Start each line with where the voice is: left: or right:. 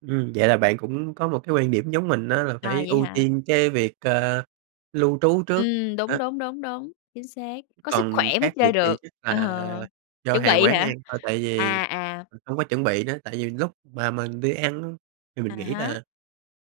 right: Ừm, vậy là bạn cũng có một cái quan điểm giống mình á, là
left: Ờ,
right: phải
left: vậy
right: ưu
left: hả?
right: tiên cái việc, ơ, lưu trú trước.
left: Ừm, đúng,
right: Đó.
left: đúng, đúng, đúng, chính xác, có sức
right: Còn
left: khỏe mới
right: khác
left: chơi
right: biệt thì
left: được.
right: chắc
left: Ờ,
right: là do
left: chuẩn
right: hàng
left: bị
right: quán ăn
left: hả?
right: thôi, tại vì,
left: À, à.
right: ưm, hông có chuẩn bị nữa. Tại vì lúc mà mình đi ăn á thì mình
left: À
right: nghĩ
left: há.
right: là,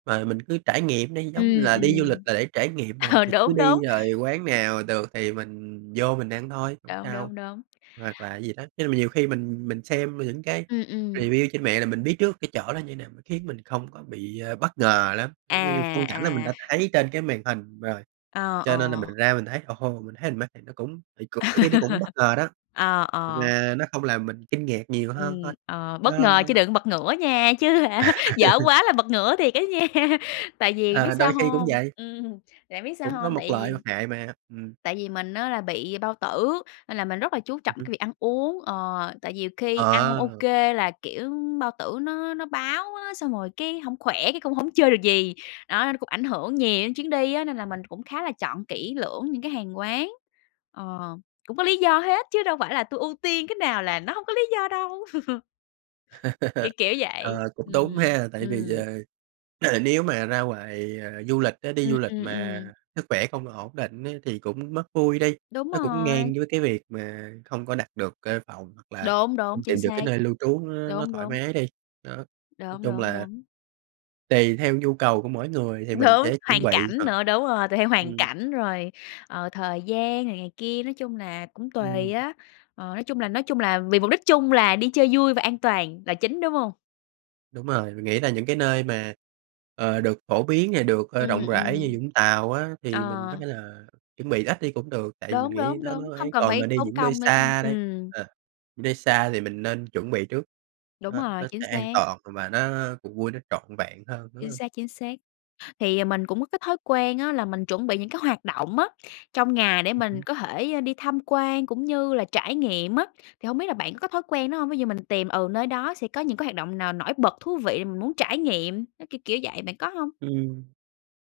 right: ờ, mình cứ trải nghiệm đi, giống
left: Ừm,
right: là đi du lịch
left: ừm,
right: là để trải nghiệm mà,
left: ờ,
right: thì cứ
left: đúng, đúng.
right: đi rồi quán nào được thì mình vô mình ăn thôi, hổng
left: Đúng,
right: sao,
left: đúng, đúng.
right: hoặc là gì đó. Nên mà nhiều khi mình mình xem những cái
left: Ừm, ừm.
right: review trên mạng là mình biết trước cái chỗ đó như nào, m khiến mình không có bị, ơ, bất ngờ lắm, giống như như
left: À.
right: phong cảnh là mình
left: À.
right: đã thấy trên cái màn hình rồi,
left: Ờ,
right: cho nên là
left: ờ.
right: mình ra mình thấy, ồ hô, mình thấy mình mê, thì nó cũng thì cũng đôi khi nó cũng bất ngờ đó,
left: Ờ, ờ.
right: mà nó không làm mình kinh ngạc nhiều hơn thôi.
left: Ừm, ờ, bất
right: Nó
left: ngờ
right: nó
left: chứ
right: nó
left: đừng bật ngửa nha, chứ hả, dở quá là bật ngửa thiệt á nha. Tại vì biết
right: Ờ,
left: sao
right: đôi khi cũng
left: hông?
right: vậy.
left: Ừm, tại biết sao
right: Cũng có
left: hông?
right: mộc
left: Tại
right: lợi,
left: vì
right: mặt hại mà, ừm.
left: tại vì mình á là bị bao tử, nên là mình rất là chú
right: Ừm
left: trọng
right: hưm.
left: cái việc ăn uống, ờ, tại vì nhiều khi ăn hông
right: Ờ.
left: OK là, kiểu, bao tử nó nó báo á, xong rồi cái hổng khỏe cái cũng hổng chơi được gì. Đó, nó cũng ảnh hưởng nhiều đến chuyến đi á, nên là mình cũng khá là chọn kỹ lưỡng những cái hàng quán ờ. Cũng có lý do hết chứ đâu phải là tui ưu tiên cái nào là nó hông có lý do đâu. Kiểu kiểu vậy,
right: Ờ, cũng đúng
left: ừm,
right: ha. Tại vì,
left: ừm.
right: ờ, ờ, nếu mà ra ngoài, ờ, du lịch á đi
left: Ừm,
right: du lịch
left: ừm,
right: mà
left: ừm.
right: sức khỏe không ổn định á, thì cũng mất vui đi,
left: Đúng
right: nó cũng
left: rồi.
right: ngang với cái việc mà không có đặt được cái phòng hoặc là
left: Đúng, đúng,
right: không
left: chính
right: tìm được cái
left: xác.
right: nơi lưu trú nó nó
left: Đúng,
right: thoải
left: đúng.
right: mái đi, đó. Nói
left: Đúng,
right: chung
left: đúng,
right: là
left: đúng.
right: tùy theo nhu cầu của mỗi người thì mình
left: Đúng,
right: sẽ chuẩn
left: hoàn
right: bị,
left: cảnh
right: hoặc
left: nữa đúng rồi, tùy theo hoàn
right: ừm.
left: cảnh, rồi, ờ, thời gian này này kia, nói chung là cũng tùy
right: Ừm.
left: á. Ờ, nói chung là nói chung là vì mục đích chung là đi chơi vui và an toàn là chính, đúng hông?
right: Đúng rồi, mình nghĩ là những cái nơi mà, ờ, được phổ biến, à, được, ơ,
left: Ừm,
right: rộng rãi như
left: ừm.
right: Vũng Tàu á, thì mình có
left: Ờ.
right: thể là chuẩn bị ít đi cũng được, tại vì mình
left: Đúng,
right: nghĩ
left: đúng,
right: nó
left: đúng,
right: nó
left: hông
right: ấy.
left: cần
right: Còn mà
left: phải
right: đi
left: tốn
right: những nơi
left: công, [unintelligible]
right: xa đây
left: ừm.
right: ờ, những nơi xa thì mình nên chuẩn bị trước,
left: Đúng
right: đó,
left: rồi,
right: nó
left: chính
right: sẽ an
left: xác.
right: toàn và nó cuộc vui nó trọn vẹn hơn, đúng
left: Chính
right: hông?
left: xác, chính xác. Thì mình cũng có cái thói quen á là mình chuẩn bị những cái hoạt động á trong ngày để
right: Ừm
left: mình
right: hứm.
left: có thể đi tham quan cũng như là trải nghiệm á, thì hông biết là bạn có thói quen đó hông? Ví dụ mình tìm, ừ, nơi đó sẽ có những cái hoạt động n nổi bật, thú vị, mình muốn trải nghiệm, nó kiểu-kiểu vậy, bạn có hông?
right: Ừm,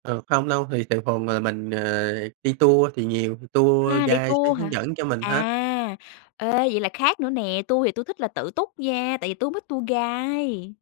right: ờ, không đâu, thì thường thường là mình, ờ, đi tour, thì nhiều tour
left: À, đi
right: guide sẽ
left: tour
right: hướng
left: hả?
right: dẫn cho mình hết.
left: À. Ê, vậy là khác nữa nè, tui thì tui thích là tự túc nha, tại vì tui hổng thích tour guide.